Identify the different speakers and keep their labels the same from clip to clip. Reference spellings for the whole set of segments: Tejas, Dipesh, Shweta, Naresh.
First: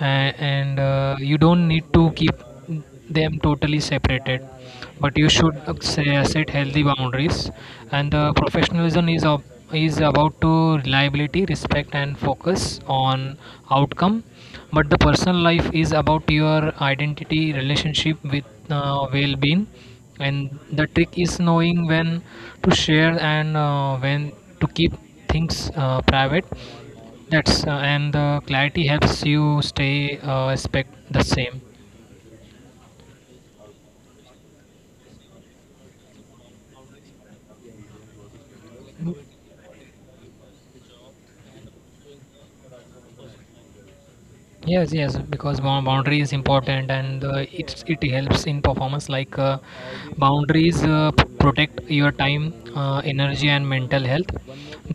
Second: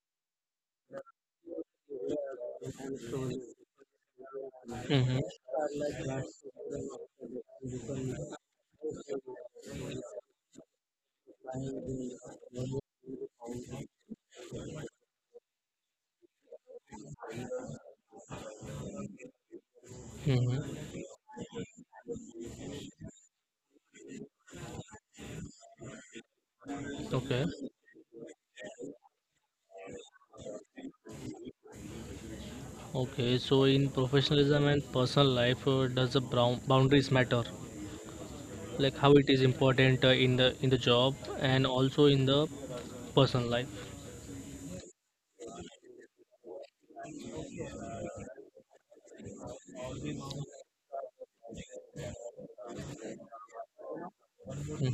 Speaker 1: and you don't need to keep them totally separated, but
Speaker 2: Mm-hmm.
Speaker 1: you should say, set healthy boundaries. And the professionalism is about to reliability, respect and focus on outcome, but the personal life is about your identity, relationship with well-being. And the
Speaker 2: Mm-hmm.
Speaker 1: trick is knowing when to share, and when to keep things private.
Speaker 2: Okay.
Speaker 1: That's uh, and the clarity helps you stay respect the same.
Speaker 2: Okay. So in professionalism and personal life, does the brown boundaries matter? Like how it is important in the job and also in the personal life.
Speaker 1: Yes, yes, because boundary is important, and it helps in performance. Boundaries protect your time, energy, and mental health.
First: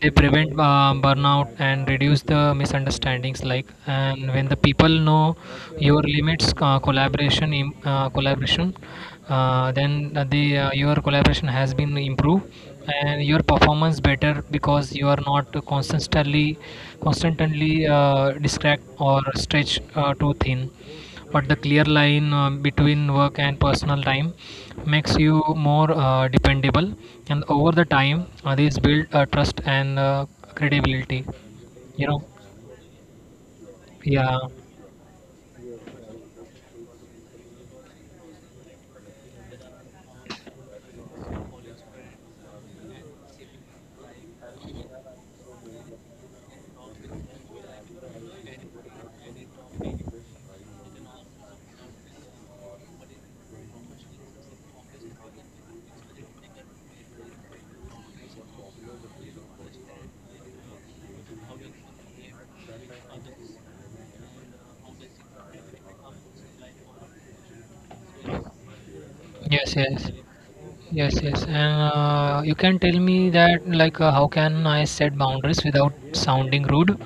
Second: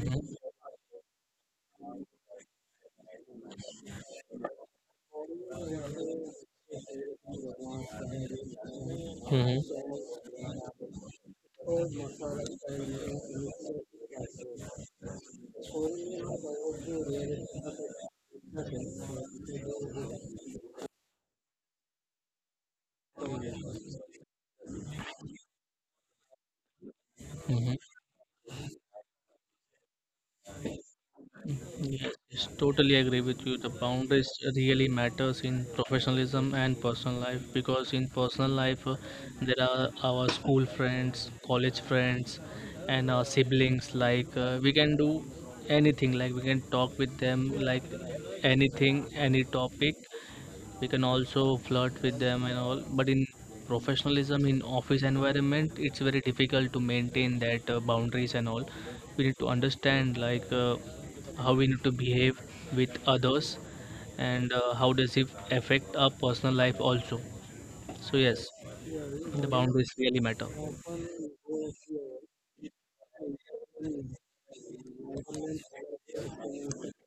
Speaker 1: They prevent burnout and reduce the misunderstandings. Like, and when the people know your limits, collaboration,
Speaker 2: Mm-hmm.
Speaker 1: then the your collaboration has been improved, and your performance better because you are not constantly distract or stretch too thin. But the clear line between work and personal time makes you more dependable, and over
Speaker 2: Mm-hmm.
Speaker 1: the time, these build trust and credibility. You
Speaker 2: Yes,
Speaker 1: know,
Speaker 2: yes, totally agree with you. The boundaries
Speaker 1: yeah,
Speaker 2: really matters in professionalism and personal life because in personal life there are our school friends, college friends, and our siblings. Like we can do anything. Like we can talk with them. Like anything, any topic, we can also flirt with them and all, but in professionalism in office environment, it's very difficult to maintain that boundaries and all. We need to understand like how we need to behave with others, and how does it affect our personal life also. So yes, the
Speaker 1: yes,
Speaker 2: boundaries
Speaker 1: yes,
Speaker 2: really matter.
Speaker 1: yes, yes. And You can tell me that, like, how can I set boundaries without sounding rude?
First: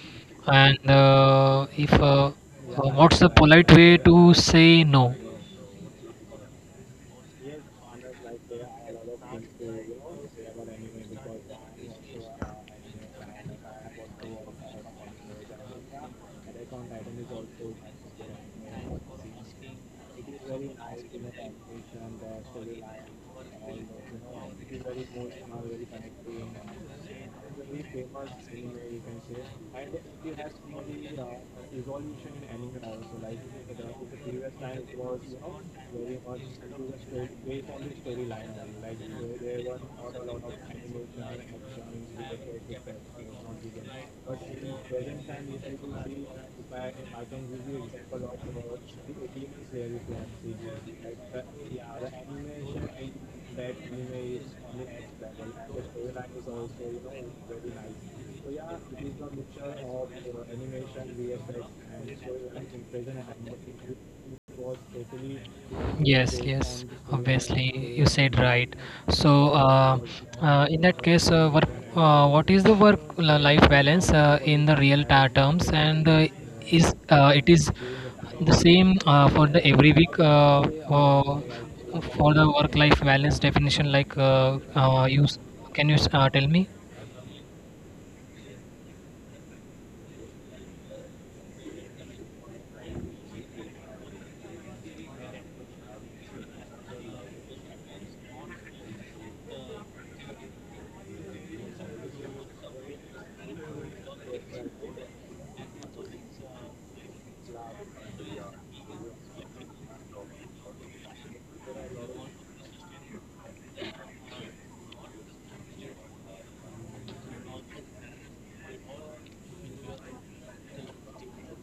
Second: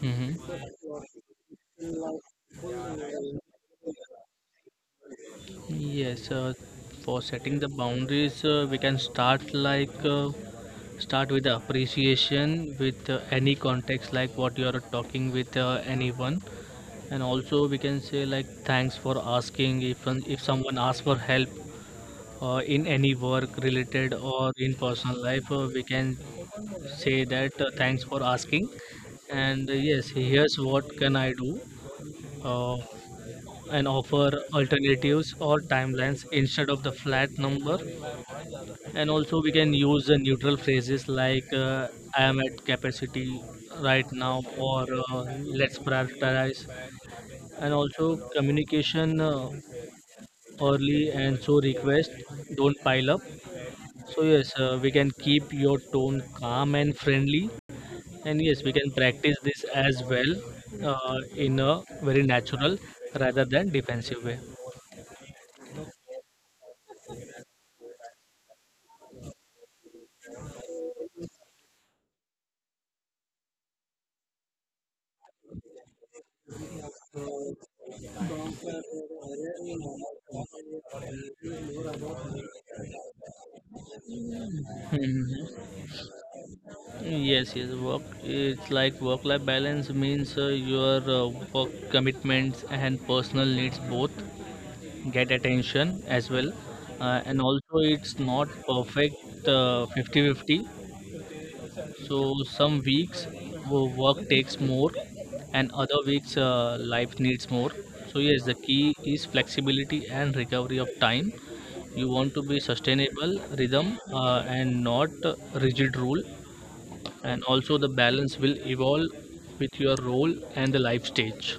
Speaker 2: Hmm.
Speaker 1: And if what's the polite way to say no?
Speaker 2: Yes, for setting the boundaries, we can start like start with the appreciation with any context, like what you are talking with anyone, and also we can say like thanks for asking, if someone asks for help in any work related or in personal life, we can say that thanks for asking, and yes, here's what can I do. Uh, and offer alternatives or timelines instead of the flat number, and also we can use the neutral phrases like I am at capacity right now, or let's prioritize, and also communication early and so requests don't pile up. So yes, we can keep your tone calm and friendly, and yes, we can practice this as well, in a very natural rather than defensive way.
Speaker 1: Yes, yes, obviously, you said right. So in that case, what is the work-life balance in the terms, and is it is the same for the every week, for the work-life balance definition? Like, you s-
Speaker 2: Mhm.
Speaker 1: can you s- tell me?
Speaker 2: Yes, yes. Work. It's like work-life balance means your work commitments and personal needs both get attention as well, and also it's not perfect 50 fifty. So some weeks work takes more, and other weeks life needs more. So yes, the key is flexibility and recovery of time. You want to be sustainable rhythm and not rigid rule, and also the balance will evolve with your role and the life stage.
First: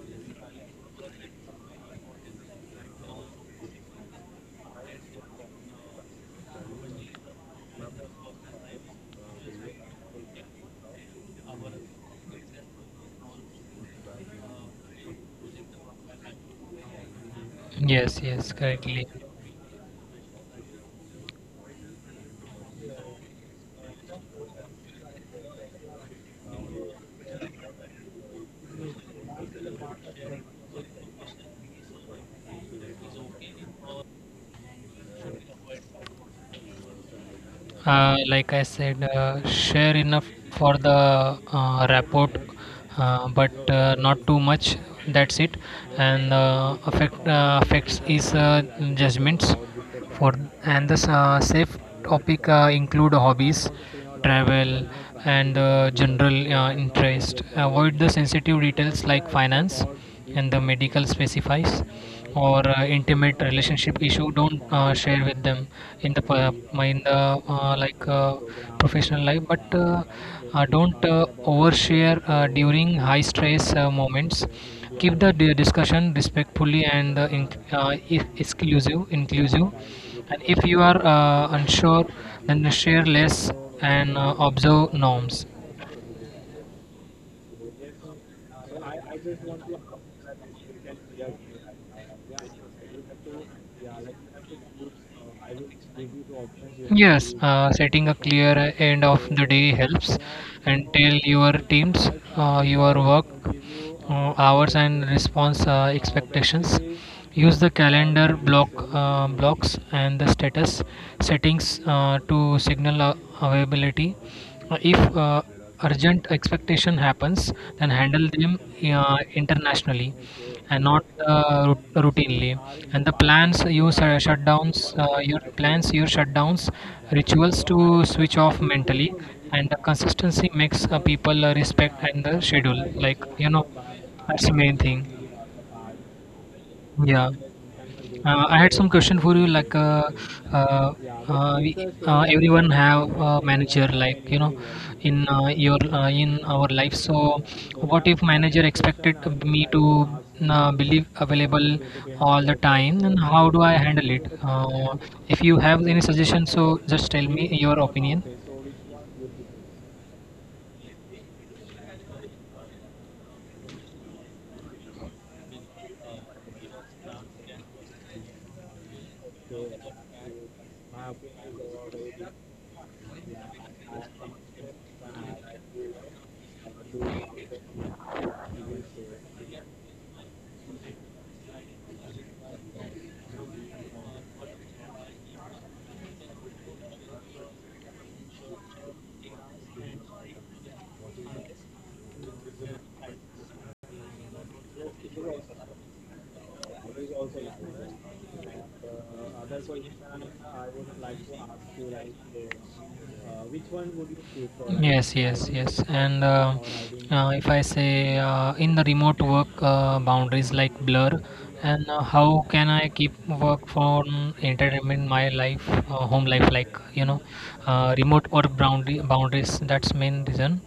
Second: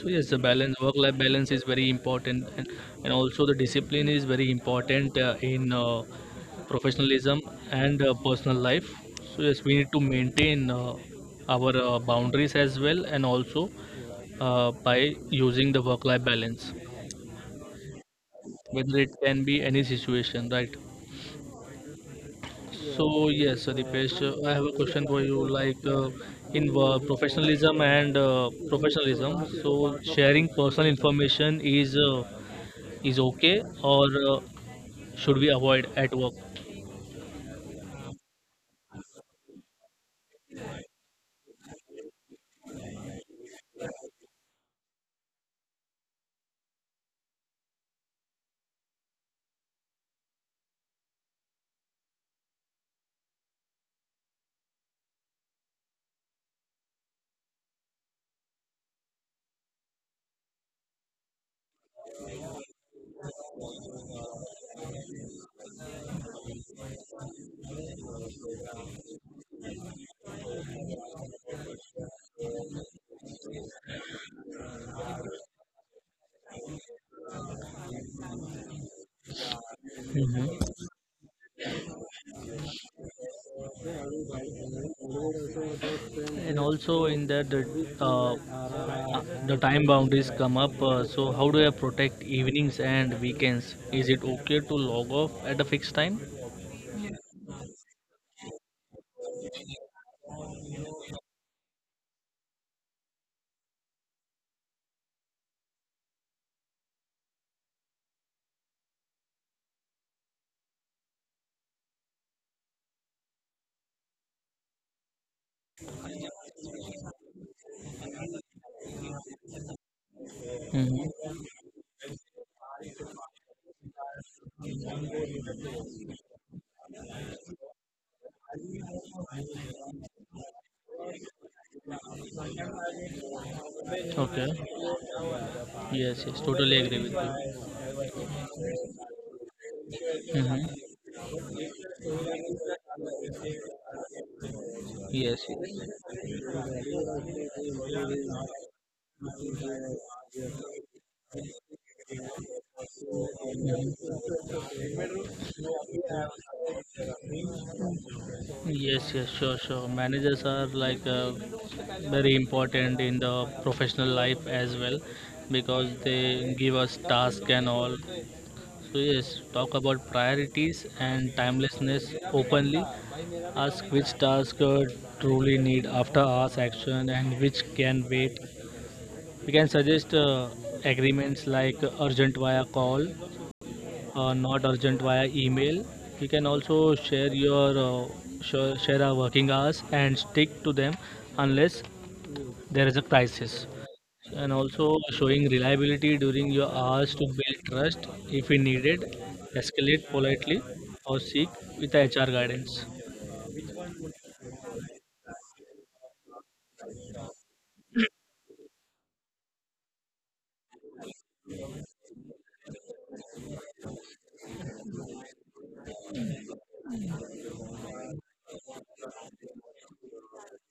Speaker 2: So yes, the balance, work life balance, is very important, and also the discipline is very important in professionalism and personal life. So yes, we need to maintain our boundaries as well, and also by using the work life balance,
Speaker 1: Yes, yes,
Speaker 2: whether
Speaker 1: correctly.
Speaker 2: it can be any situation, right? So yes, Dipesh, I have a question for you. Like in professionalism, so sharing personal information is okay, or should we avoid at work?
Speaker 1: Like I said, share enough for the rapport, but not too much. That's it. And affects is judgments for, and the safe topic include hobbies, travel, and general interest. Avoid the sensitive details like finance and the medical specifies or intimate relationship issue, don't share with them in the pa- in the professional life. But uh, uh, don't uh, overshare during high stress moments. Keep the discussion respectfully and in, if- exclusive, inclusive. And if
Speaker 2: Mm-hmm.
Speaker 1: you are unsure, then share less and observe norms.
Speaker 2: And also in that the time boundaries come up. So how do I protect evenings and weekends? Is it okay to log off at a fixed time?
Speaker 1: To Yes, choose setting a clear end of the day helps from and tell your teams like, your work hours and like response expectations. Use the calendar blocks and the status settings to signal availability. If urgent expectation happens, then handle them internationally and not
Speaker 2: Mm-hmm.
Speaker 1: routinely. And the plans you shutdowns your plans your shutdowns rituals to switch off mentally. And the consistency makes people respect and the schedule, like you know
Speaker 2: Okay.
Speaker 1: that's the main thing.
Speaker 2: Yes, yes, totally agree with
Speaker 1: yeah
Speaker 2: you.
Speaker 1: I had some question for you. Like, uh,
Speaker 2: Mm-hmm.
Speaker 1: uh, uh, we- everyone have a manager, in
Speaker 2: Yes,
Speaker 1: your
Speaker 2: yes.
Speaker 1: in our life. So, what if manager expected me to believe available all the time, and how do I handle it? If you have any suggestion, so just tell me your opinion.
Speaker 2: Yes, yes, sure, sure. Managers are like very important in the professional life as well, because they give us task and all. So yes, talk about priorities and timelessness openly. Ask which task truly need after hours action and which can wait. We can suggest agreements like urgent via call, not urgent via email. You can also share your share our working hours and stick to them unless there is a crisis. And also showing reliability during your hours to build trust. If we needed, escalate politely or seek with HR guidance.
Speaker 1: Yes, yes, driving yes. And Or riding? If I say in the remote work, boundaries like blur, and how can I keep work from entertainment in my life, home life, remote work boundary boundaries. That's main reason.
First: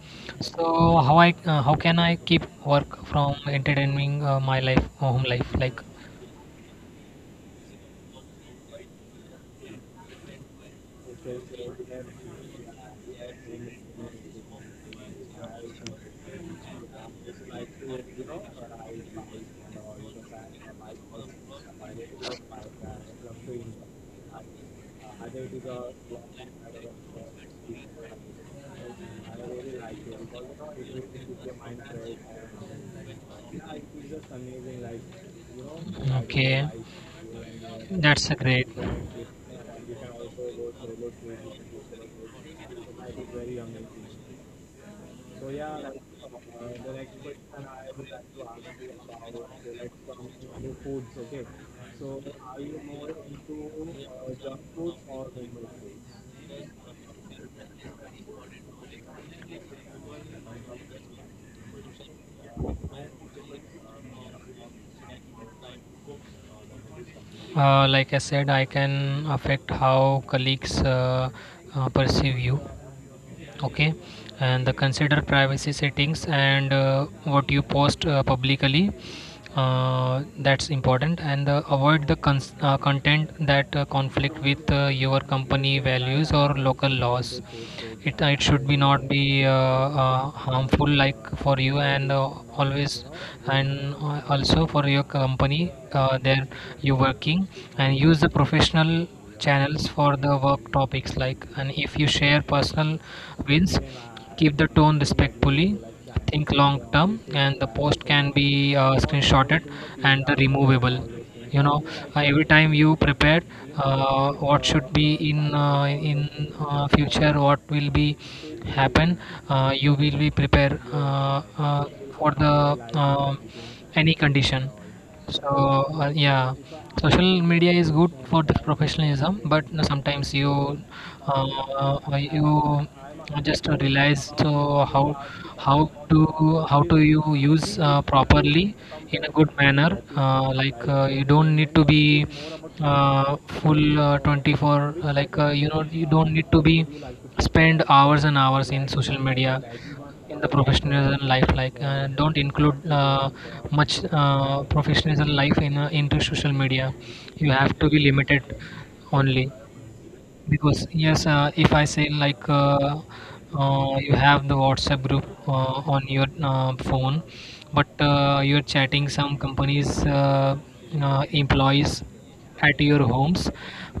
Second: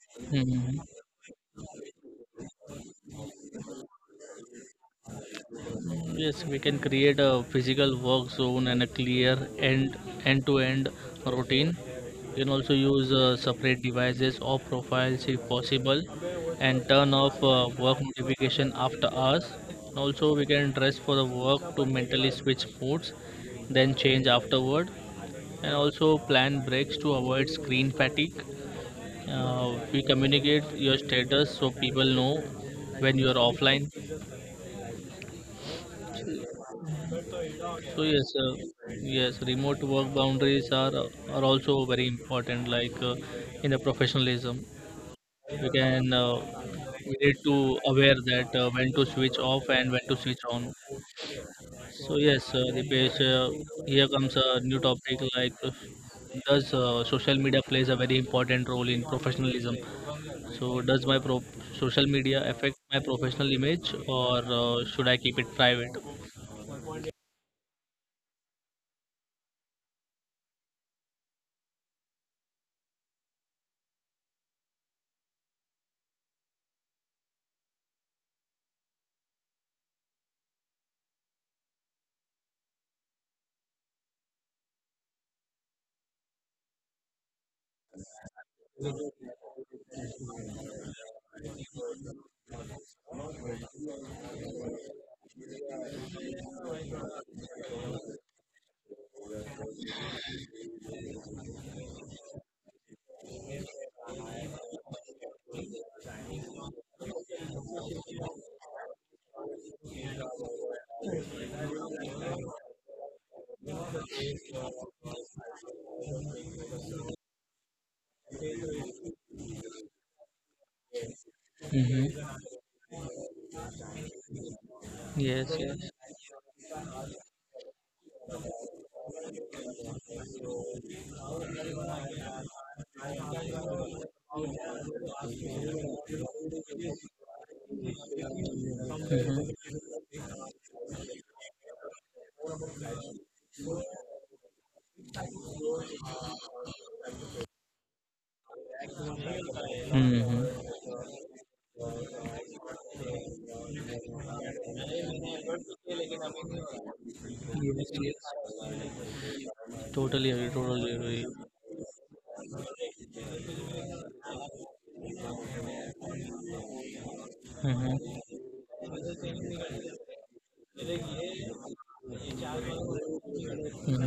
Speaker 1: So
Speaker 2: Hmm.
Speaker 1: how I how can I keep work from entertaining my life, home life, like.
Speaker 2: Yes, we can create a physical work zone and a clear end-to-end routine. You can also use separate devices or profiles if possible, and turn off work notification after hours. Also, we can dress for the work to mentally switch modes, then change afterward, and also plan breaks to avoid screen fatigue. We communicate your status so people know when you are offline.
Speaker 1: Okay,
Speaker 2: So yes,
Speaker 1: that's a great.
Speaker 2: yes, remote work boundaries are also very important. Like in the professionalism, we can uh, we need to aware that when to switch off and when to switch on. So yes, Dipesh, here comes a new topic. Like does social media plays a very important role in professionalism? So does social media affect my professional image, or should I keep it private?
Speaker 1: Like I said, I can affect how colleagues perceive you. Okay, and the consider privacy settings and what you post publicly, that's important. And avoid the content that conflict with your company values or local laws. It should be not be harmful like for you and always, and also for your company there you working. And use the professional channels for the work topics, like, and if you share personal wins, keep the tone respectfully. Think long term, and the post can be screenshotted and the removable, you know every time you prepared what should be in future what will be happen. You will be prepared
Speaker 2: Mm-hmm.
Speaker 1: for the um any condition.
Speaker 2: Yes,
Speaker 1: so
Speaker 2: yes.
Speaker 1: yeah, social media is good for the professionalism, but sometimes you uh, you just realize so how, how to you use properly in a good manner. Like, you don't need to be full 24. You don't need to be spend hours and hours in social media in
Speaker 2: Mm-hmm.
Speaker 1: the professionalism life. Don't include much professionalism life in into social media. You have to
Speaker 2: Yes,
Speaker 1: be
Speaker 2: yes.
Speaker 1: limited only.
Speaker 2: Totally agree,
Speaker 1: Because
Speaker 2: totally agree.
Speaker 1: yes, if I say like, you have the WhatsApp group on your phone, but
Speaker 2: Mm-hmm.
Speaker 1: uh, you're chatting some companies employees at your homes.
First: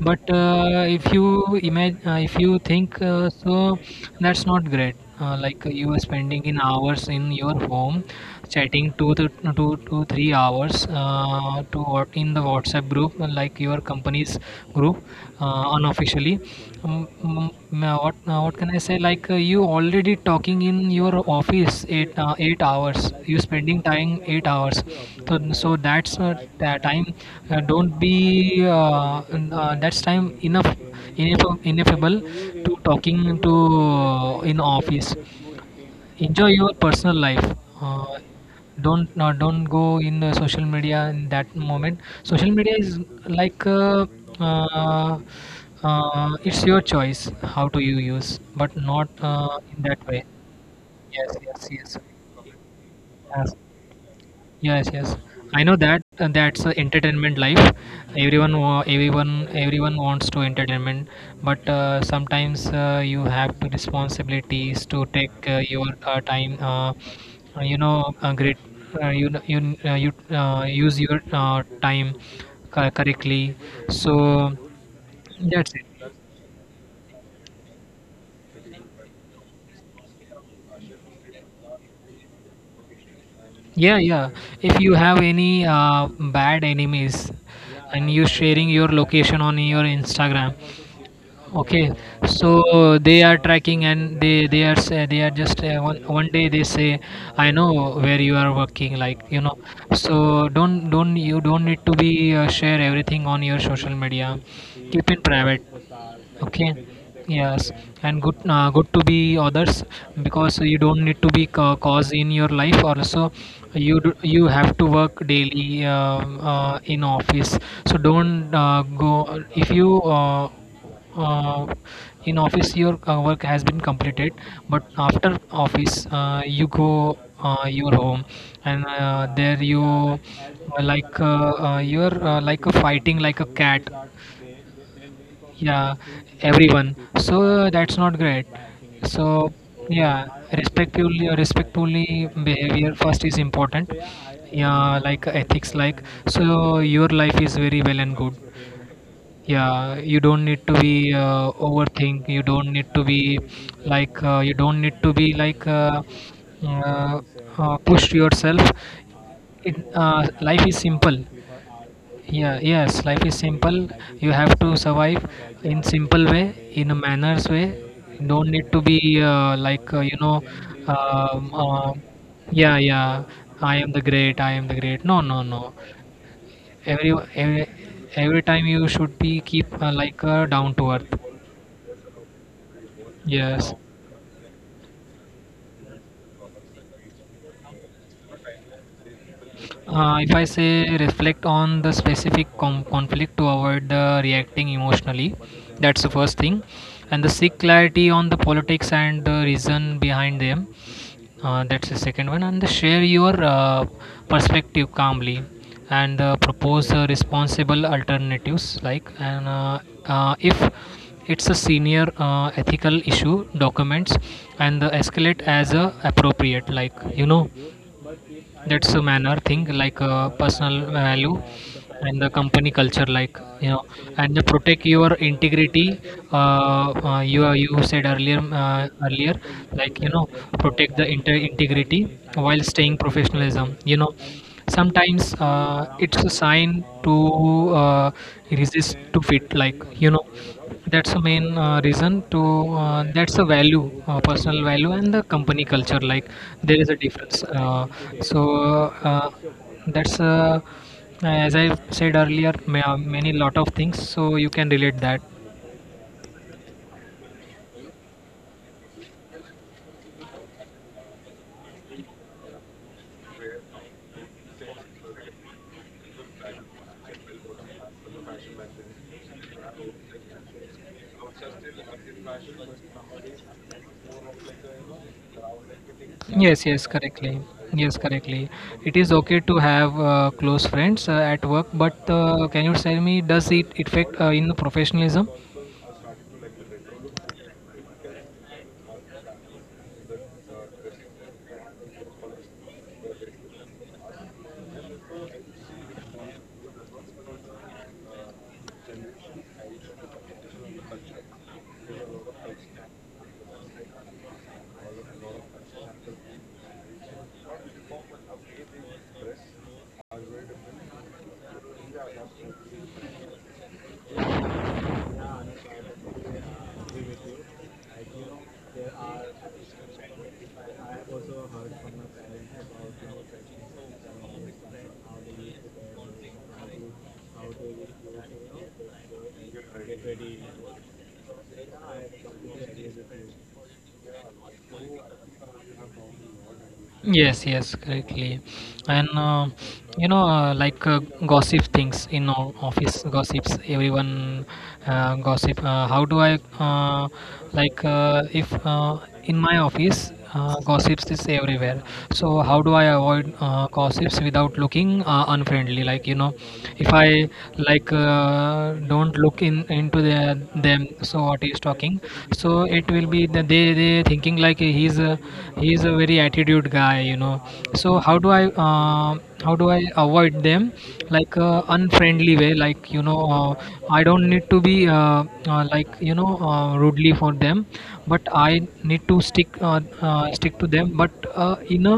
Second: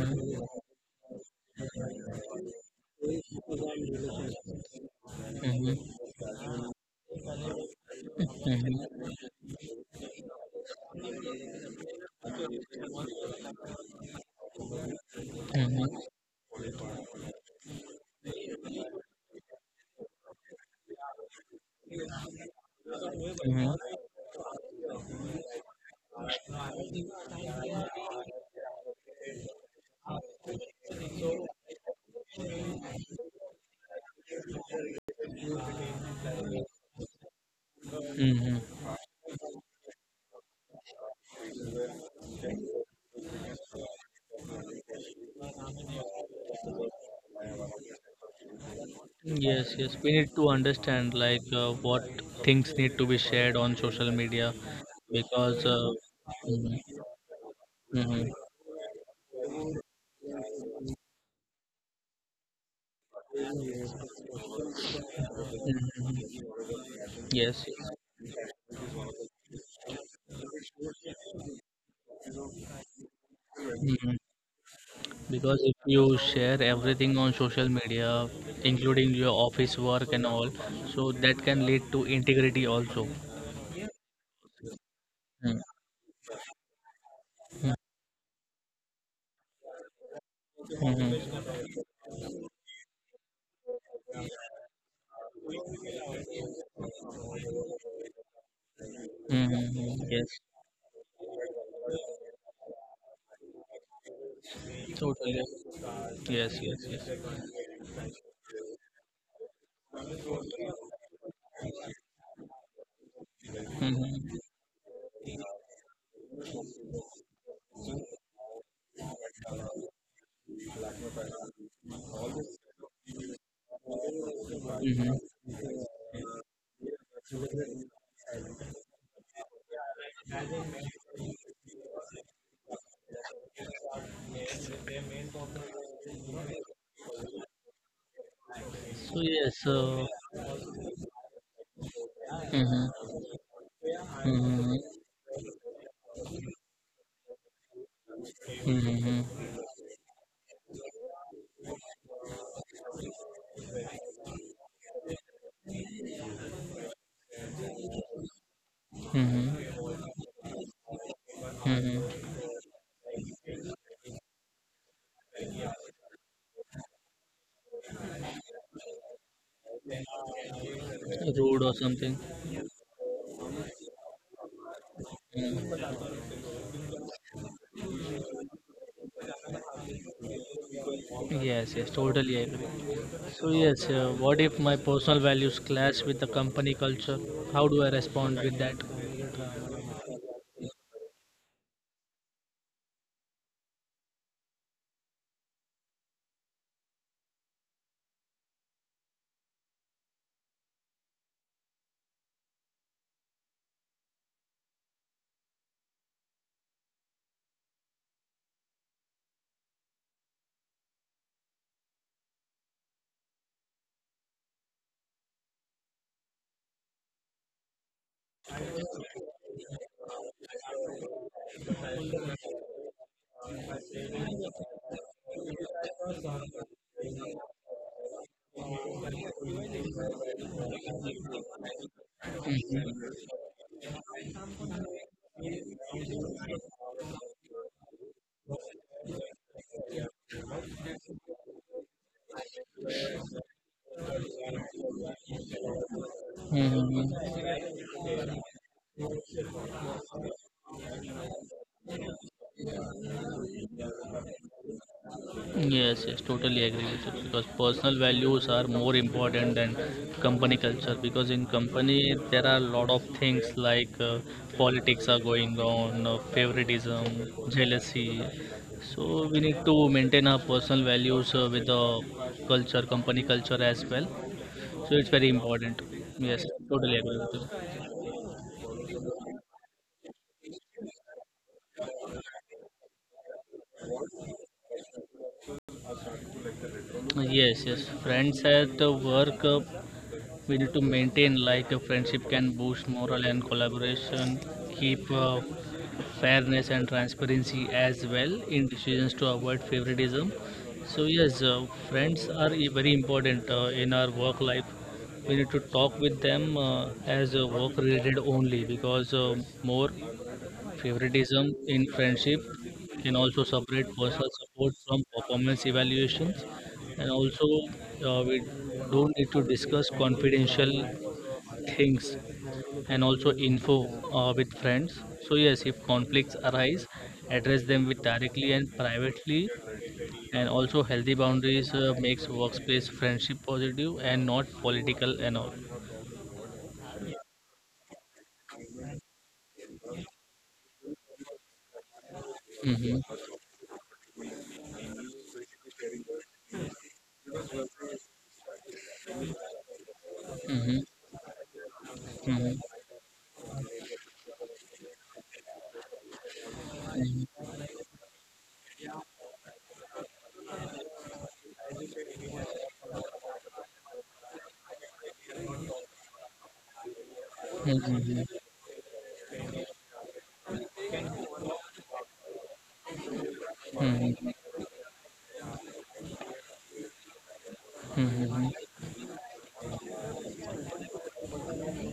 Speaker 1: but uh, if you imagine, if you think, so that's not great, like
Speaker 2: Mm-hmm.
Speaker 1: you are spending in hours in your home chatting two to three hours to what in the WhatsApp group like your company's group,
Speaker 2: Mm-hmm.
Speaker 1: unofficially. um, um, what can I say? You already talking in your office 8 hours. You
Speaker 2: Mm-hmm.
Speaker 1: spending time 8 hours. So that's that time. Don't be n- That's time enough, ineffable to talking to in office. Enjoy your personal life. uh,
Speaker 2: Mm-hmm.
Speaker 1: don't go in social media in that moment. Social media is like, uh, it's your choice how to you use, but not
Speaker 2: Yes,
Speaker 1: in
Speaker 2: yes.
Speaker 1: that
Speaker 2: We
Speaker 1: way.
Speaker 2: need to understand
Speaker 1: Yes,
Speaker 2: like
Speaker 1: yes, yes,
Speaker 2: what things need to be
Speaker 1: yes.
Speaker 2: shared on social media,
Speaker 1: Yes, yes. I
Speaker 2: because
Speaker 1: know that that's
Speaker 2: mhm,
Speaker 1: entertainment life.
Speaker 2: mhm,
Speaker 1: Everyone, everyone wants to entertainment, but sometimes you have to responsibilities to take your
Speaker 2: mhm,
Speaker 1: time.
Speaker 2: yes, yes.
Speaker 1: Great. You kn- you kn- you Use your time correctly.
Speaker 2: Mhm.
Speaker 1: So
Speaker 2: Because
Speaker 1: that's
Speaker 2: if
Speaker 1: it.
Speaker 2: you share everything on social media, including your office work and all, so that can lead to integrity also.
Speaker 1: Yeah, yeah. If you have any
Speaker 2: Mm,
Speaker 1: bad enemies,
Speaker 2: mm,
Speaker 1: and you sharing your location on your Instagram.
Speaker 2: mhm,
Speaker 1: Okay, so they are tracking, and they are say, they are just, one day they say, I know where you are working,
Speaker 2: mhm, yes.
Speaker 1: so don't you don't need to be share everything on your social media. Keep it
Speaker 2: Totally.
Speaker 1: private.
Speaker 2: Yes,
Speaker 1: Okay.
Speaker 2: yes, yes.
Speaker 1: Yes. And good, good to be others, because you don't need to be cause in your life also. You do,
Speaker 2: Mm-hmm.
Speaker 1: you have to work daily, in office. So don't go if you uh, in office your work has been completed, but
Speaker 2: Mm-hmm.
Speaker 1: after office you go your home, and there you like a fighting like a cat, yeah, everyone. That's not great.
Speaker 2: So
Speaker 1: so
Speaker 2: yes, so
Speaker 1: yeah, respectfully behavior first
Speaker 2: mm-hmm.
Speaker 1: is important. Yeah,
Speaker 2: Mm-hmm.
Speaker 1: like ethics, like, so your life is very well and good.
Speaker 2: Mm-hmm.
Speaker 1: Yeah, you don't need to be overthink. You don't need to be like, uh, push yourself.
Speaker 2: Mm-hmm.
Speaker 1: Life is simple.
Speaker 2: Mm-hmm.
Speaker 1: Yeah, yes, life is simple. You have to survive in simple way, in a manners way. Don't need to be um,
Speaker 2: Road or
Speaker 1: uh,
Speaker 2: something.
Speaker 1: yeah, yeah. I am the great. I am the great. No, no, no.
Speaker 2: Mm.
Speaker 1: Every every, every time you should be keep down to earth.
Speaker 2: Yes, yes, totally agree. So
Speaker 1: Yes.
Speaker 2: yes, what if my personal values clash with the company culture? How do I respond with that?
Speaker 1: If I say reflect on the specific conflict to avoid the reacting emotionally, that's the first thing. And the seek clarity on the politics and the reason behind them, that's the second one. And the share your perspective calmly and propose responsible alternatives, like and if it's a senior ethical issue, documents and escalate as appropriate, that's a manner thing, like personal value and the company culture, and the protect your integrity. uh, you said earlier, like you know protect the integrity while staying
Speaker 2: Mm-hmm.
Speaker 1: professionalism, sometimes it's a sign to uh, resist to fit, that's the main reason to that's the value, personal value and the company culture, like there is a difference.
Speaker 2: Mm-hmm.
Speaker 1: So uh, that's, as I said earlier, many lot of things, so you can relate that.
Speaker 2: Yes, yes, totally agree with you, because personal values are more important than company culture, because in company there are a lot of things like politics are going on, favoritism, jealousy. So we need to maintain our personal values with the culture, company culture as well. So it's very important. Yes,
Speaker 1: Yes, yes,
Speaker 2: totally agree
Speaker 1: correctly,
Speaker 2: with
Speaker 1: yes, correctly. It is okay to have close friends at work, but can you tell me, does it affect in the professionalism?
Speaker 2: you. Yes, yes, friends at work. We need to maintain like a friendship can boost morale and collaboration, keep fairness and transparency as well in decisions to avoid favoritism. So yes, friends are very important in our work life. We need to talk with them as work related only, because more favoritism in friendship can also separate personal support from performance evaluations, and also we don't need to discuss confidential things and also info with friends. So yes, if conflicts arise, address them with directly and privately, and also healthy boundaries makes workspace friendship positive and not political and all.
Speaker 1: Yes, yes, correctly. And you know, uh, like uh, gossip things in office
Speaker 2: Mhm,
Speaker 1: gossips, everyone gossip. How do I, if in my office
Speaker 2: mhm,
Speaker 1: gossips is everywhere? So
Speaker 2: mhm,
Speaker 1: how
Speaker 2: mhm,
Speaker 1: do I avoid gossips without looking unfriendly? If I, don't look in into their them, so what he is talking, so it will be that they thinking like he's a, he's a very attitude guy, so
Speaker 2: mhm,
Speaker 1: how do
Speaker 2: mhm,
Speaker 1: I how do I avoid them, unfriendly way, I don't
Speaker 2: mhm,
Speaker 1: need to be rudely for them, but
Speaker 2: mhm,
Speaker 1: I
Speaker 2: mhm,
Speaker 1: need to stick, stick to them, but in a,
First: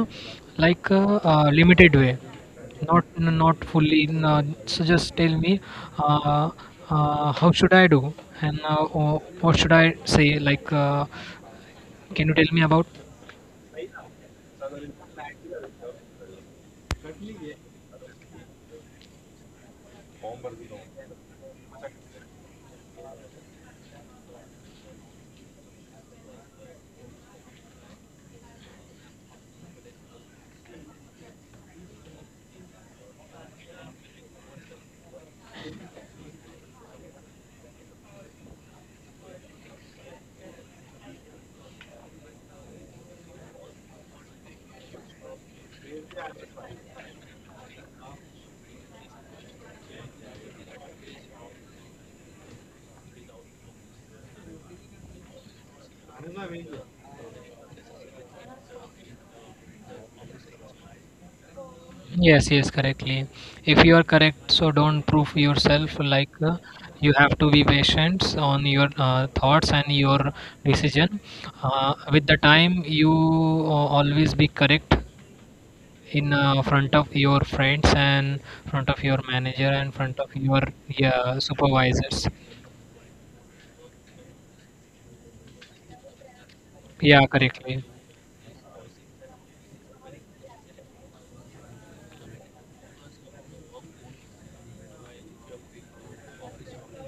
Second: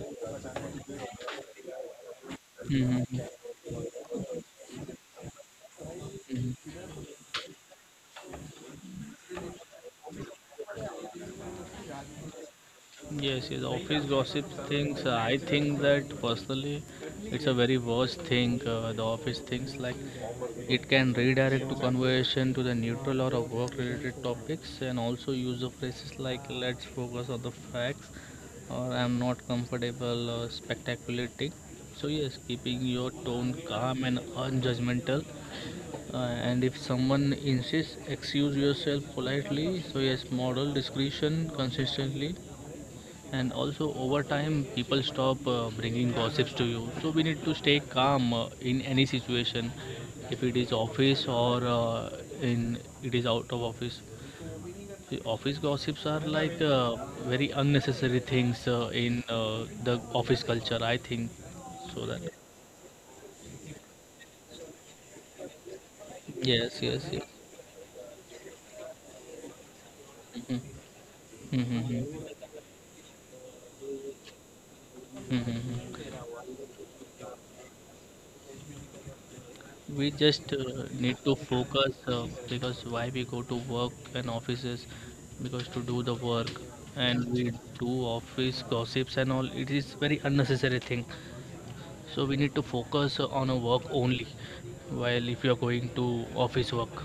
Speaker 1: like uh, limited way, not
Speaker 2: mhm,
Speaker 1: not fully. No, so just tell me, uh,
Speaker 2: mhm.
Speaker 1: how should I do, and or what should I say? Can you tell me about?
Speaker 2: Yes, yes, office gossip things. I think that personally, it's a very worst thing. The office things like it can redirect to conversation to the neutral or work-related topics, and also use of phrases like "let's focus on the facts" or "I'm not comfortable" or "spectaculating." So yes, keeping your tone calm and unjudgmental, and if someone insists, excuse yourself politely. So yes, model discretion consistently, and also, over time, people stop bringing gossips to you. So we need to stay calm in any situation, if it is office or in it is out of office. The office gossips are like very unnecessary things in the office culture. I think so that.
Speaker 1: Yes, yes, correctly. If you are correct, so don't prove yourself.
Speaker 2: Yes, yes,
Speaker 1: You
Speaker 2: yes.
Speaker 1: have to be patient on your thoughts and your decision.
Speaker 2: Hmm,
Speaker 1: With the
Speaker 2: hmm,
Speaker 1: time, you always be correct
Speaker 2: hmm,
Speaker 1: in front of your friends and front of your manager and
Speaker 2: we
Speaker 1: front of
Speaker 2: just
Speaker 1: your,
Speaker 2: need to
Speaker 1: yeah,
Speaker 2: focus
Speaker 1: supervisors,
Speaker 2: because why we go to work and offices? Because to do the work,
Speaker 1: yeah,
Speaker 2: and we
Speaker 1: correctly.
Speaker 2: do office gossips and all, it is very unnecessary thing. So we need to focus on a work only while if you are going to office work.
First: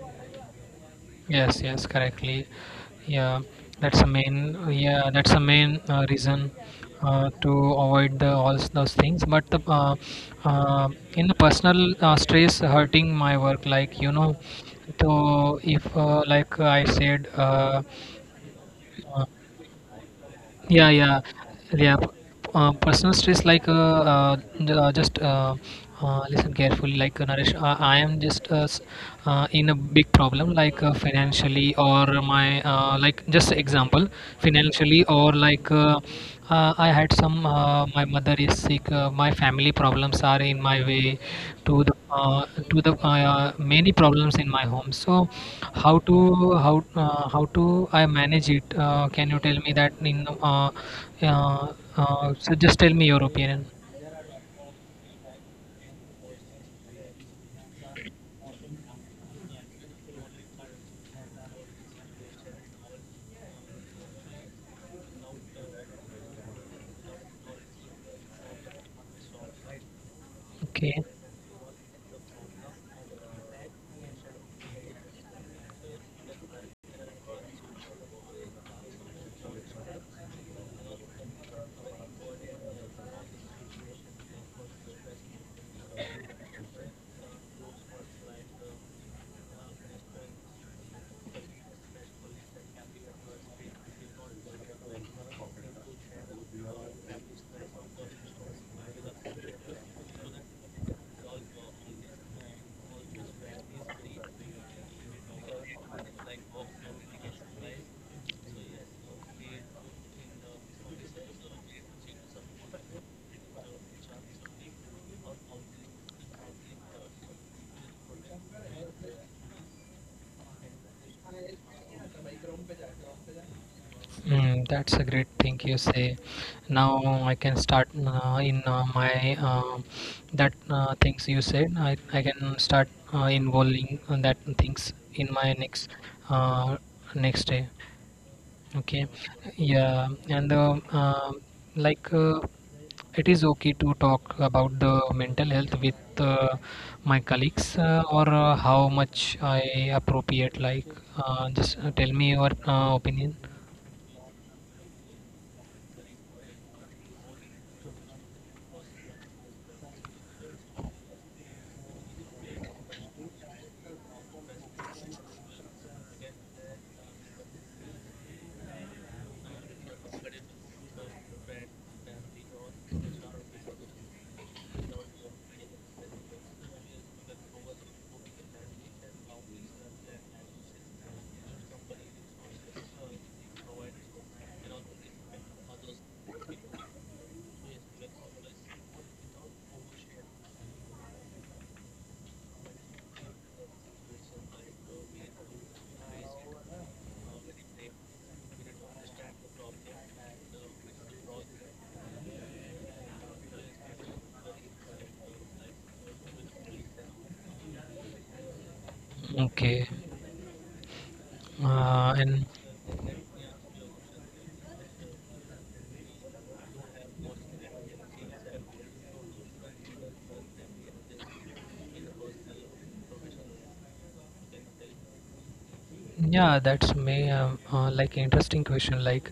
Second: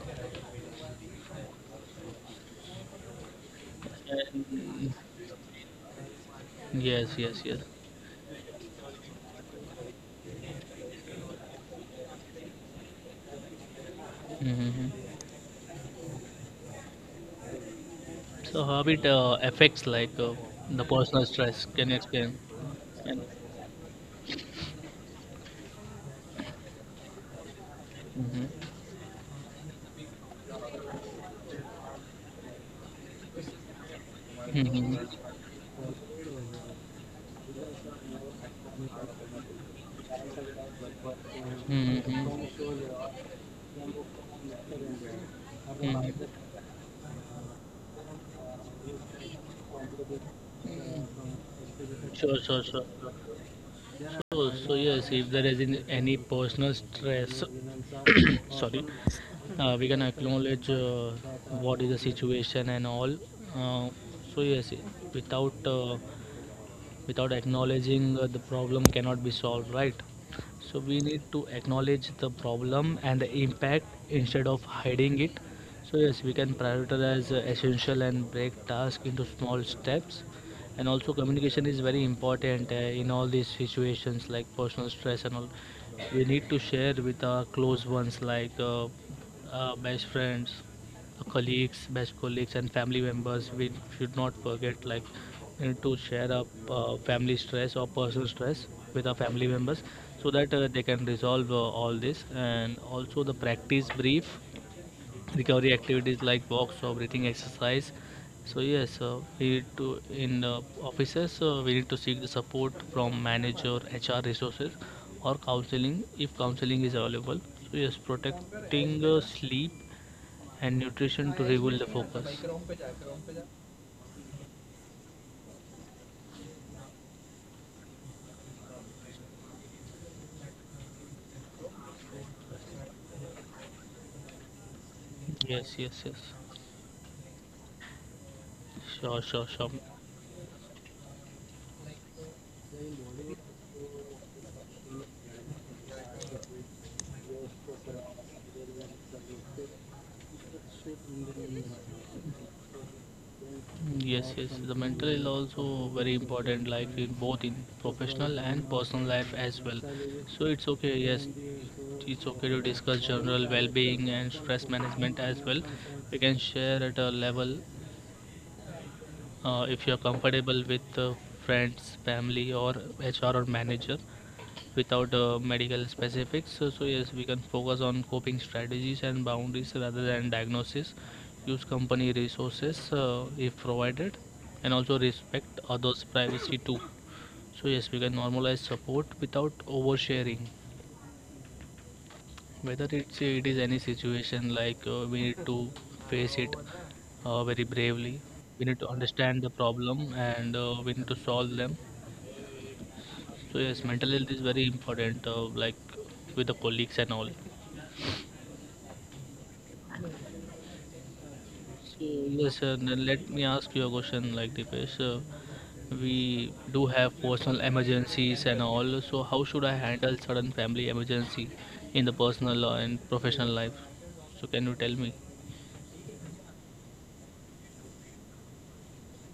Speaker 1: Yes, yes, correctly. Yeah, that's the main,
Speaker 2: And
Speaker 1: yeah, that's the main reason
Speaker 2: yes, yes,
Speaker 1: to
Speaker 2: yes.
Speaker 1: avoid the all those things, but the uh, in the personal stress hurting my work,
Speaker 2: Mm-hmm.
Speaker 1: so if like I said,
Speaker 2: So how it
Speaker 1: uh,
Speaker 2: affects like the
Speaker 1: yeah yeah
Speaker 2: personal stress, can you
Speaker 1: yeah p-
Speaker 2: explain,
Speaker 1: personal
Speaker 2: and,
Speaker 1: stress, like uh, j- just listen carefully, Naresh, I am just in a big problem, financially, or my like just example, financially,
Speaker 2: mm-hmm.
Speaker 1: or I had some, my mother is sick, my family problems are in my way to the uh,
Speaker 2: Mm-hmm.
Speaker 1: to the many problems in my home, so how to,
Speaker 2: Mm-hmm.
Speaker 1: how how to I manage it? Can you tell me that in
Speaker 2: Sure, sure,
Speaker 1: so
Speaker 2: sure.
Speaker 1: just tell me your opinion.
Speaker 2: So, so yes, if there is in any personal stress, sorry, we can acknowledge what is the situation and all. Uh, so yes, without without acknowledging the problem cannot be solved, right? So we
Speaker 1: Okay,
Speaker 2: need to acknowledge the problem and the impact instead of hiding it. So yes, we can prioritize essential and break tasks into small steps, and also communication is very important in all these situations like personal stress and all. We need to share with our close ones, like our best friends, colleagues, best colleagues, and family members. We should not forget like to share up family stress or personal stress with our family members, so that they can resolve all this. And also the practice brief recovery activities like walks or breathing exercise. So yes, we need to in offices we need to seek the support from manager, HR resources, or counseling if counseling is available. So yes, protecting sleep and nutrition to rebuild the focus.
Speaker 1: mm, that's a great thing you say. Now I can start in my that things you said. I can start involving on that things in my
Speaker 2: Yes,
Speaker 1: next
Speaker 2: yes, yes.
Speaker 1: uh, next day. Okay,
Speaker 2: Sure, sure, sure.
Speaker 1: yeah, and like uh, it is okay to talk about the mental health with my colleagues or how much I appropriate. Like, just tell me your opinion.
Speaker 2: Yes, yes. The mental is also very important, like in both in professional and personal life as well. So it's okay. Yes, it's okay to discuss general well-being and stress management as well. We can share at a level if you're comfortable with friends, family, or HR or manager, without medical specifics. So yes, we can focus on coping strategies and boundaries rather than diagnosis. Use company resources if provided, and also respect others' privacy too. So yes, we can normalize support without oversharing. Whether it is any situation, like we need to face it very bravely. We need to understand the problem, and we need to solve them. So yes, mental health is very important, like with the colleagues and all.
Speaker 1: Okay,
Speaker 2: So
Speaker 1: and
Speaker 2: yes, then let me ask you a question, like Dipesh. We do have personal emergencies and all. So how should I handle sudden family emergency in the personal and professional life? So can you tell me?
Speaker 1: yeah, that's may like interesting question, like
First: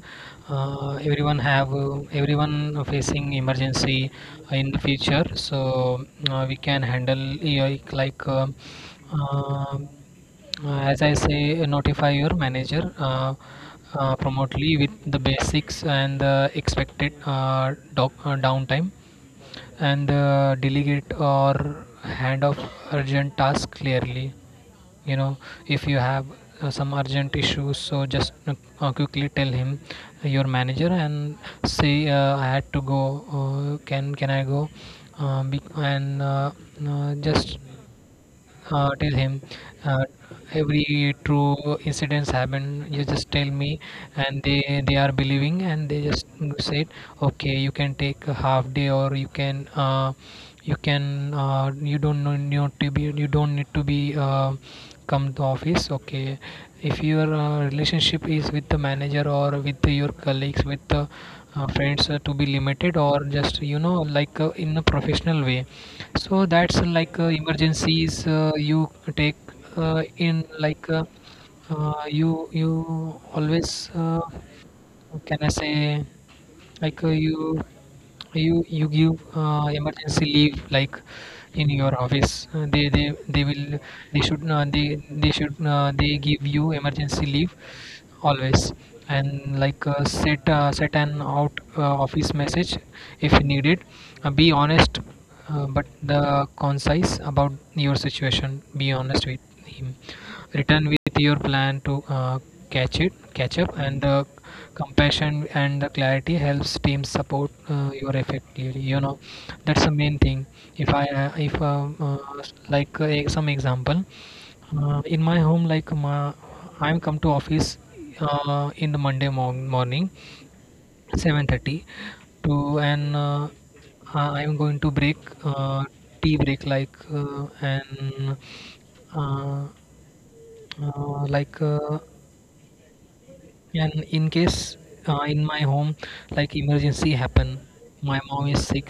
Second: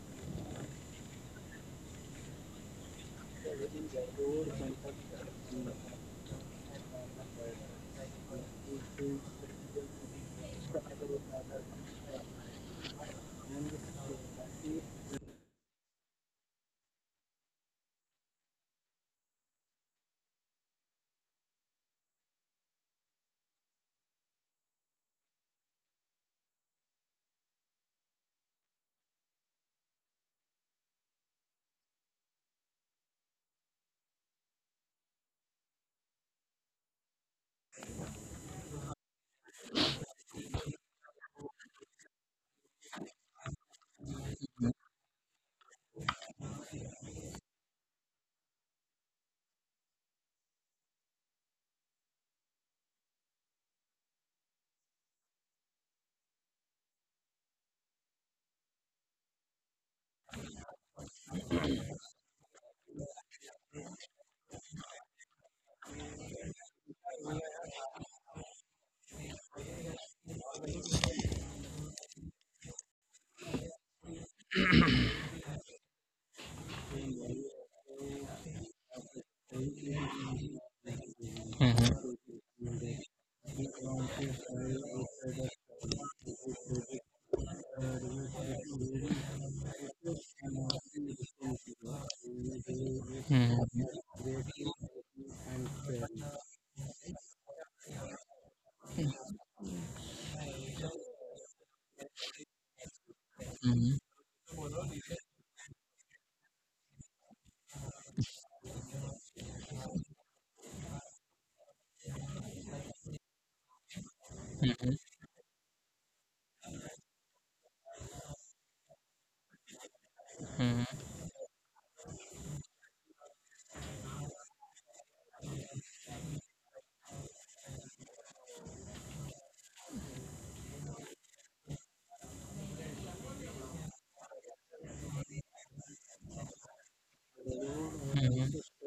Speaker 1: everyone have, everyone facing emergency in the future, so we can handle, yeah, uh, as I say, notify your manager promotely with the basics and the expected downtime, and delegate or hand off urgent tasks clearly, you know. If you have some urgent issues, so just quickly tell him, your manager, and say, I had to go, can I go, be, and just tell him uh, every true incidents happen, you just tell me, and they are believing, and they just said, okay, you can take a half day, or you can you can you don't need to be come to office, okay. If your relationship is with the manager or with your colleagues, with the friends, to be limited, or just, you know, in a professional way. So that's like emergencies. You take in like you you always, can I say, you you give emergency leave, like in your
Speaker 2: Mm-hmm.
Speaker 1: office. They they will, they should they should they give you emergency leave always. And set an out office message if needed.
Speaker 2: Mm-hmm.
Speaker 1: Be honest, but the concise about your situation, be honest with him, return with your plan to catch it catch up, and the compassion and the clarity helps team support your effectively, you know. That's the main thing. If I if like e-, Some example,
Speaker 2: Mm-hmm.
Speaker 1: in my home like my, I'm come to office in the Monday morning 7:30 to, and I'm going to break, uh, tea break, uh, uh, like uh, and in case in my home like emergency happen, my mom is
Speaker 2: Mm-hmm.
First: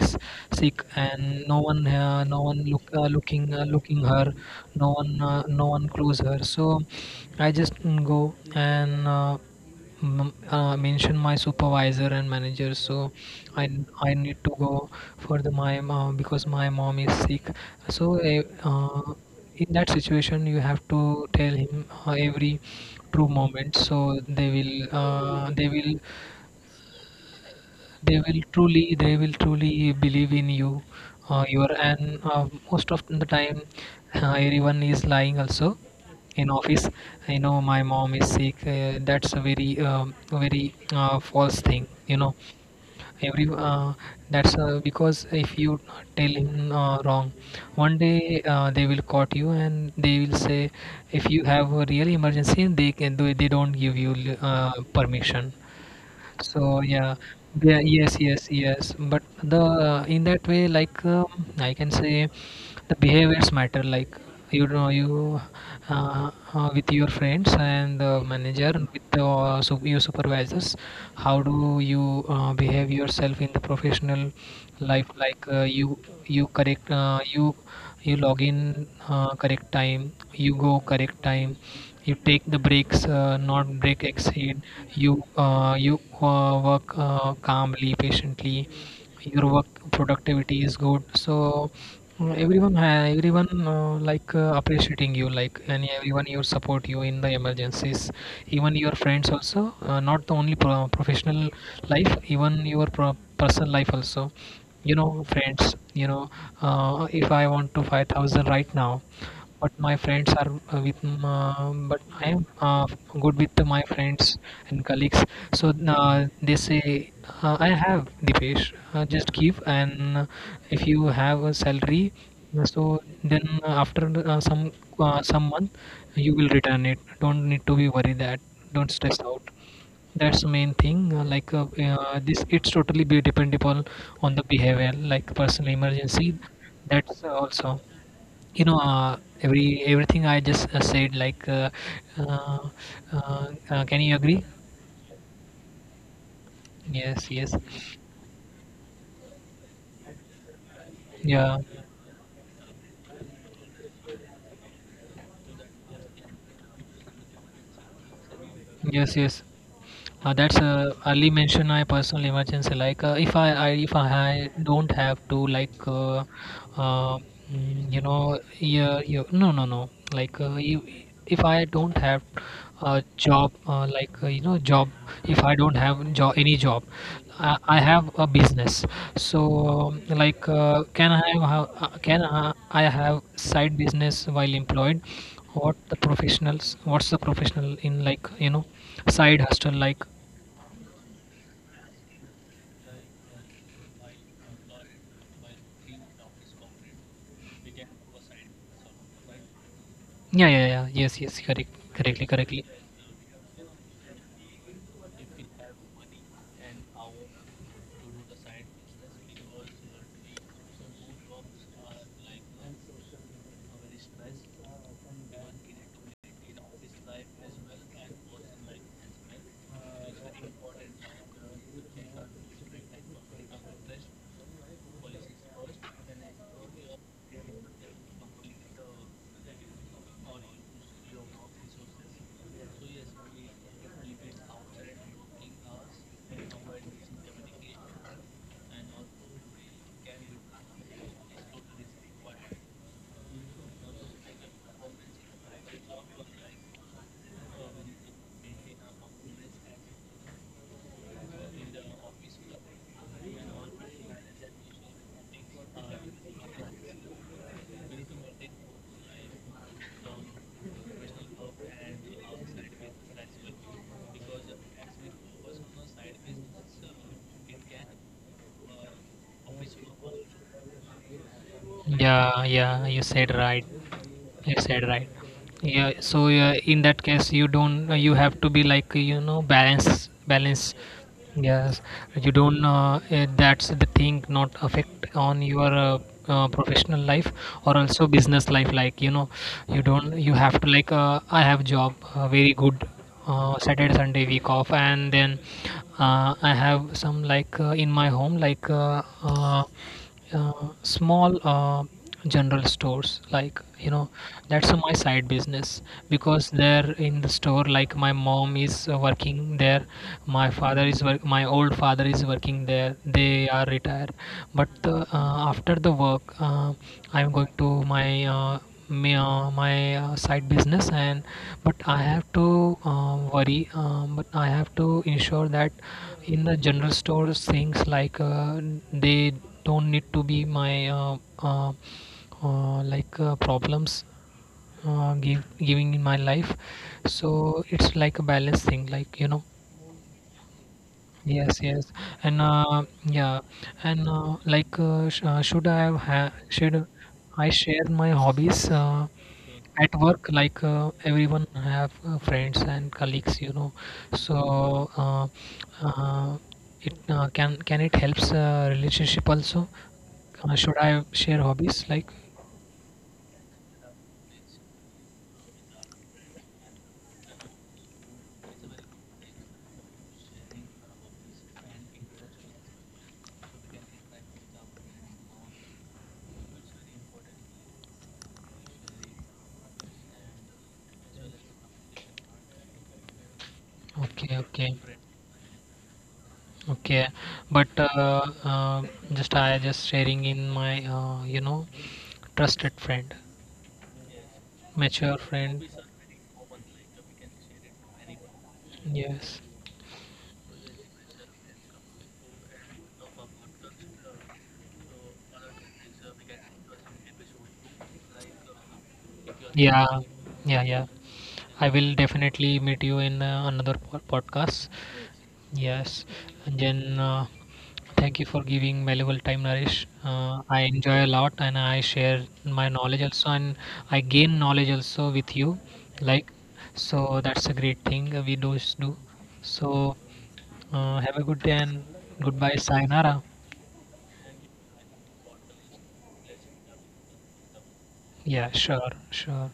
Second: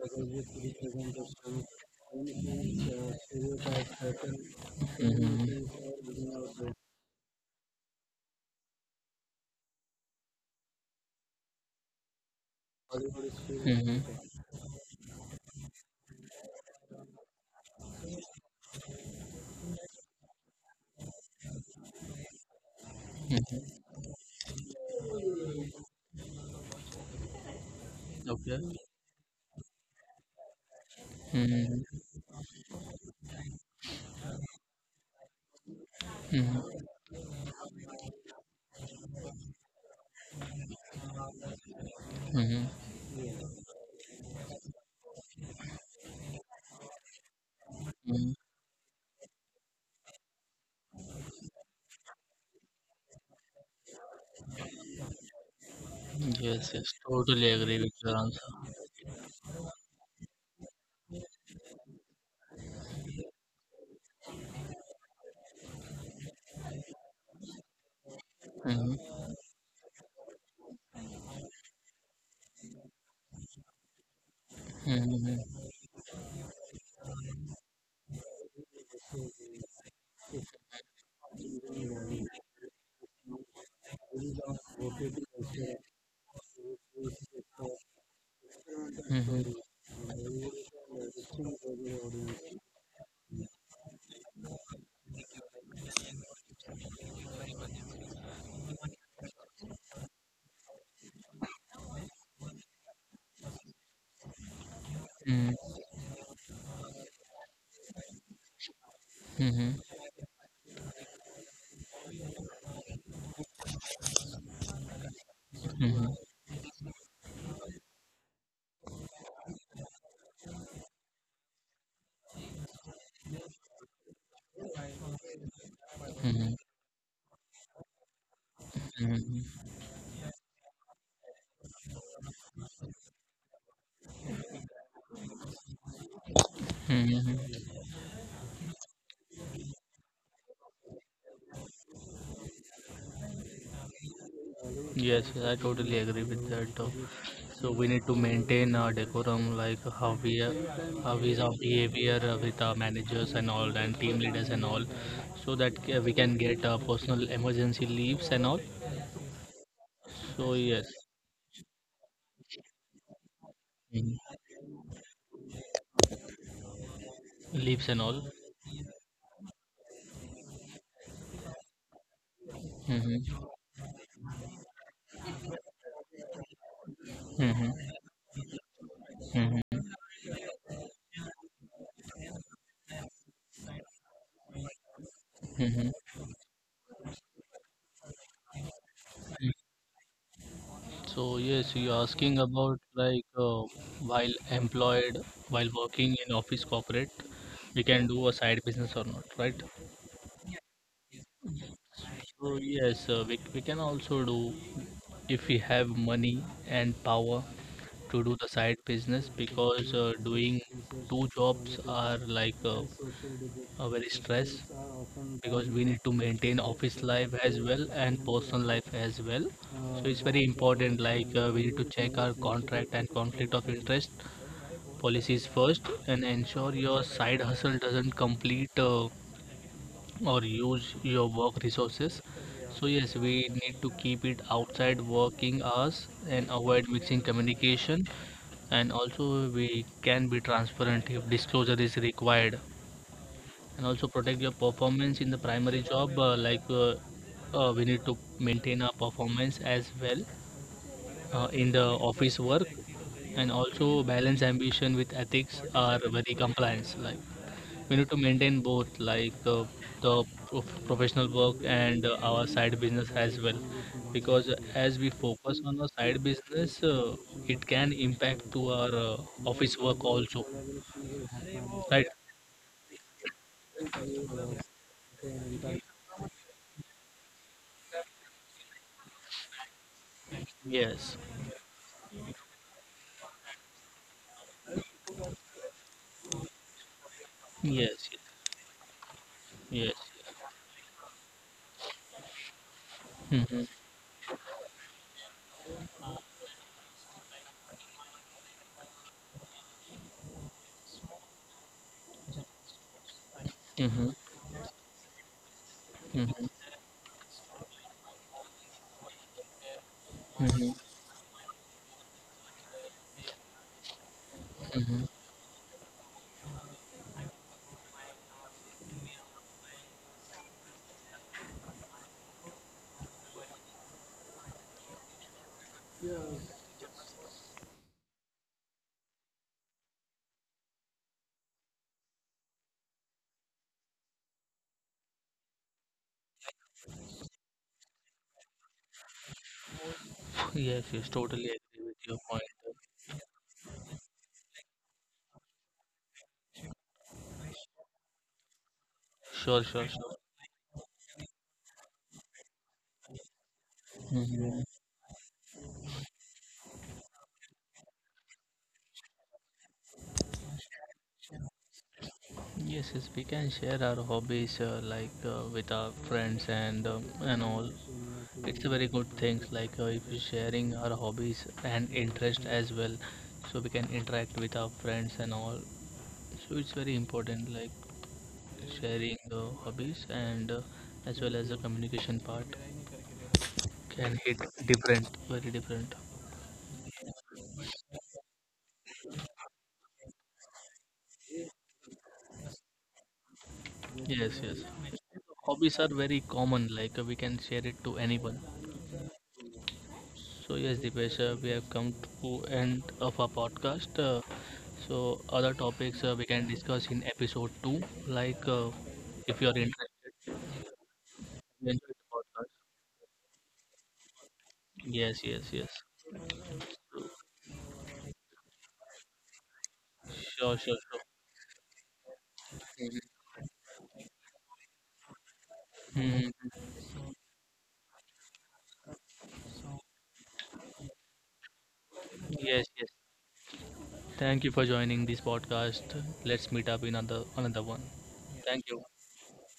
Speaker 1: sick, and no one looking looking her, no one, close
Speaker 2: Mm-hmm.
Speaker 1: her. So I just mm, go, and mention my supervisor and manager. So i
Speaker 2: Mm-hmm.
Speaker 1: I need to go for the my mom because my mom is sick. So uh, in that situation, you have to tell him every true moment,
Speaker 2: Mm-hmm.
Speaker 1: so they will
Speaker 2: Okay.
Speaker 1: truly, believe in you, your,
Speaker 2: Mm-hmm.
Speaker 1: and most of the time everyone is lying also in office.
Speaker 2: Mm-hmm.
Speaker 1: I know my mom is sick, that's a very very false thing, you know.
Speaker 2: Mm-hmm.
Speaker 1: Every that's Because if you tell him wrong one
Speaker 2: Mm-hmm.
Speaker 1: day, they will caught you and they will say, if you have a real emergency, they can do, they don't give you permission.
Speaker 2: Yes,
Speaker 1: So
Speaker 2: yes,
Speaker 1: yeah,
Speaker 2: totally
Speaker 1: yeah,
Speaker 2: agree with
Speaker 1: yes,
Speaker 2: your answer.
Speaker 1: yes, yes. But the in that way, I can say, the behaviors matter. You, with your friends and the manager, with the your supervisors, how do you behave yourself in the professional life?
Speaker 2: Mm-hmm.
Speaker 1: You you correct you you log in correct time, you go correct time, you take the breaks, not break exceed, you you work calmly, patiently, your
Speaker 2: Mm-hmm.
Speaker 1: work productivity is good. So, mm, everyone appreciating you, like, and everyone you support you in the emergencies, even your friends also, not the only professional life, even your personal life also, you know,
Speaker 2: Mhm,
Speaker 1: friends, you know, if I want to 5,000 right now, but
Speaker 2: mhm,
Speaker 1: my friends are but I am good with my friends and colleagues. So
Speaker 2: mhm,
Speaker 1: they say, I have Dipesh, just give, and if you have a salary, so then after uh, some some month you will
Speaker 2: mhm,
Speaker 1: return it. Don't need to be worried that, don't stress out.
Speaker 2: mhm,
Speaker 1: That's the main thing, this, it's totally be dependable on the behavior, like personal emergency. That's
Speaker 2: mhm.
Speaker 1: also, you know, everything I just said, uh, can you agree?
Speaker 2: Yes, I totally agree with that.
Speaker 1: Yes, yes,
Speaker 2: So we need to maintain our decorum, like how we, how is our
Speaker 1: yeah,
Speaker 2: behavior with our managers and all, and team leaders and all, so that we can get personal emergency leaves and all.
Speaker 1: yes, yes.
Speaker 2: So
Speaker 1: That's
Speaker 2: yes,
Speaker 1: a early mention, I, personal emergency. If I, if
Speaker 2: mhm,
Speaker 1: I don't have to, uh, mm,
Speaker 2: leaves and
Speaker 1: you
Speaker 2: all.
Speaker 1: know, yeah, you, no, no, no, you, if I don't have
Speaker 2: Mm-hmm,
Speaker 1: a
Speaker 2: mm-hmm,
Speaker 1: job, job, if I don't have job, any job, I have a business. So
Speaker 2: mm-hmm,
Speaker 1: can I I have side business while employed, what
Speaker 2: mm-hmm.
Speaker 1: the professionals, what's the professional in, side hustle like?
Speaker 2: So yes, you're asking about, like while employed, while working in office corporate, we can do a side business or not, right?
Speaker 1: Yeah, yeah, yeah, yes, yes, correct, correctly,
Speaker 2: So
Speaker 1: correctly.
Speaker 2: yes, we can also do if we have money and power to do the side business, because doing two jobs are like a very stress. Because we need to maintain office life as well and personal life as well, so it's very important, like we need to check our contract and conflict of interest policies first, and ensure your side hustle doesn't complete or use your work resources. So yes, we need to keep it outside working hours and avoid mixing communication, and also we can be transparent if disclosure is required. And also protect your performance in the primary job, like we need to maintain our performance as well, in the office work. And also balance ambition with ethics are very compliance, like we need to maintain both, like the professional work and our side business as well. Because as we focus on the side business, it can impact to our office work also, right?
Speaker 1: Yeah, yeah, you said right. You said right. Yeah, so yeah, in that case, you don't, you have to be, balance, balance.
Speaker 2: Yes,
Speaker 1: Yes, you don't. That's the thing, not affect on your professional life, or also
Speaker 2: yes,
Speaker 1: business life. You
Speaker 2: yes.
Speaker 1: don't. You have to like, I have job, very good.
Speaker 2: Mm-hmm.
Speaker 1: Saturday, Sunday week off, and then I have some, in my home, like small general stores, like you know,
Speaker 2: Mm-hmm.
Speaker 1: that's my side business.
Speaker 2: Mm-hmm.
Speaker 1: Because there in the store, like, my mom is working there, my
Speaker 2: Mm-hmm.
Speaker 1: father is work my old father is working there, they are retired, but
Speaker 2: Mm-hmm.
Speaker 1: after the work, I'm going to my side business. And but I have to worry but I have to ensure that in the general stores things, they don't need to be my problems, giving in my life. So it's like a balanced thing, like you know.
Speaker 2: Yes, yes, totally
Speaker 1: Yes,
Speaker 2: agree
Speaker 1: yes,
Speaker 2: with your point.
Speaker 1: and yeah, and should I should I share my hobbies
Speaker 2: Sure, sure,
Speaker 1: at
Speaker 2: sure.
Speaker 1: work? Like everyone have friends and colleagues, you know.
Speaker 2: Mhm.
Speaker 1: So uh, it can it helps relationship also? Should I share hobbies like?
Speaker 2: Yes, yes, we can share our hobbies like with our friends and all. It's a very good thing. Like if we're sharing our hobbies and interest as well, so we can interact with our friends and all. So it's very important, like sharing hobbies and as well as the communication part can
Speaker 1: Okay,
Speaker 2: hit
Speaker 1: okay,
Speaker 2: different, very different.
Speaker 1: okay. But just I just sharing in my, you know, trusted friend,
Speaker 2: Yes, yes.
Speaker 1: mature friend.
Speaker 2: Hobbies are very common. Like we can share it to anyone.
Speaker 1: Yes.
Speaker 2: So yes, Dipesh, we have come to end of our podcast. So other topics we can discuss in episode two, like if you are
Speaker 1: Yeah.
Speaker 2: interested.
Speaker 1: Yeah. Yeah, I
Speaker 2: then-
Speaker 1: will definitely meet you in another podcast.
Speaker 2: Yes, yes, yes.
Speaker 1: Yes. And then thank you for giving valuable time, Naresh.
Speaker 2: Sure, sure,
Speaker 1: I
Speaker 2: sure.
Speaker 1: enjoy a lot, and I share my knowledge also, and I gain knowledge also with you.
Speaker 2: Mhm.
Speaker 1: Like, so that's a great thing we do. So have a good day, and goodbye,
Speaker 2: Yes.
Speaker 1: sayonara.
Speaker 2: Thank you for joining this podcast. Let's meet up in another one.
Speaker 1: Yeah,
Speaker 2: Thank you.
Speaker 1: sure, sure.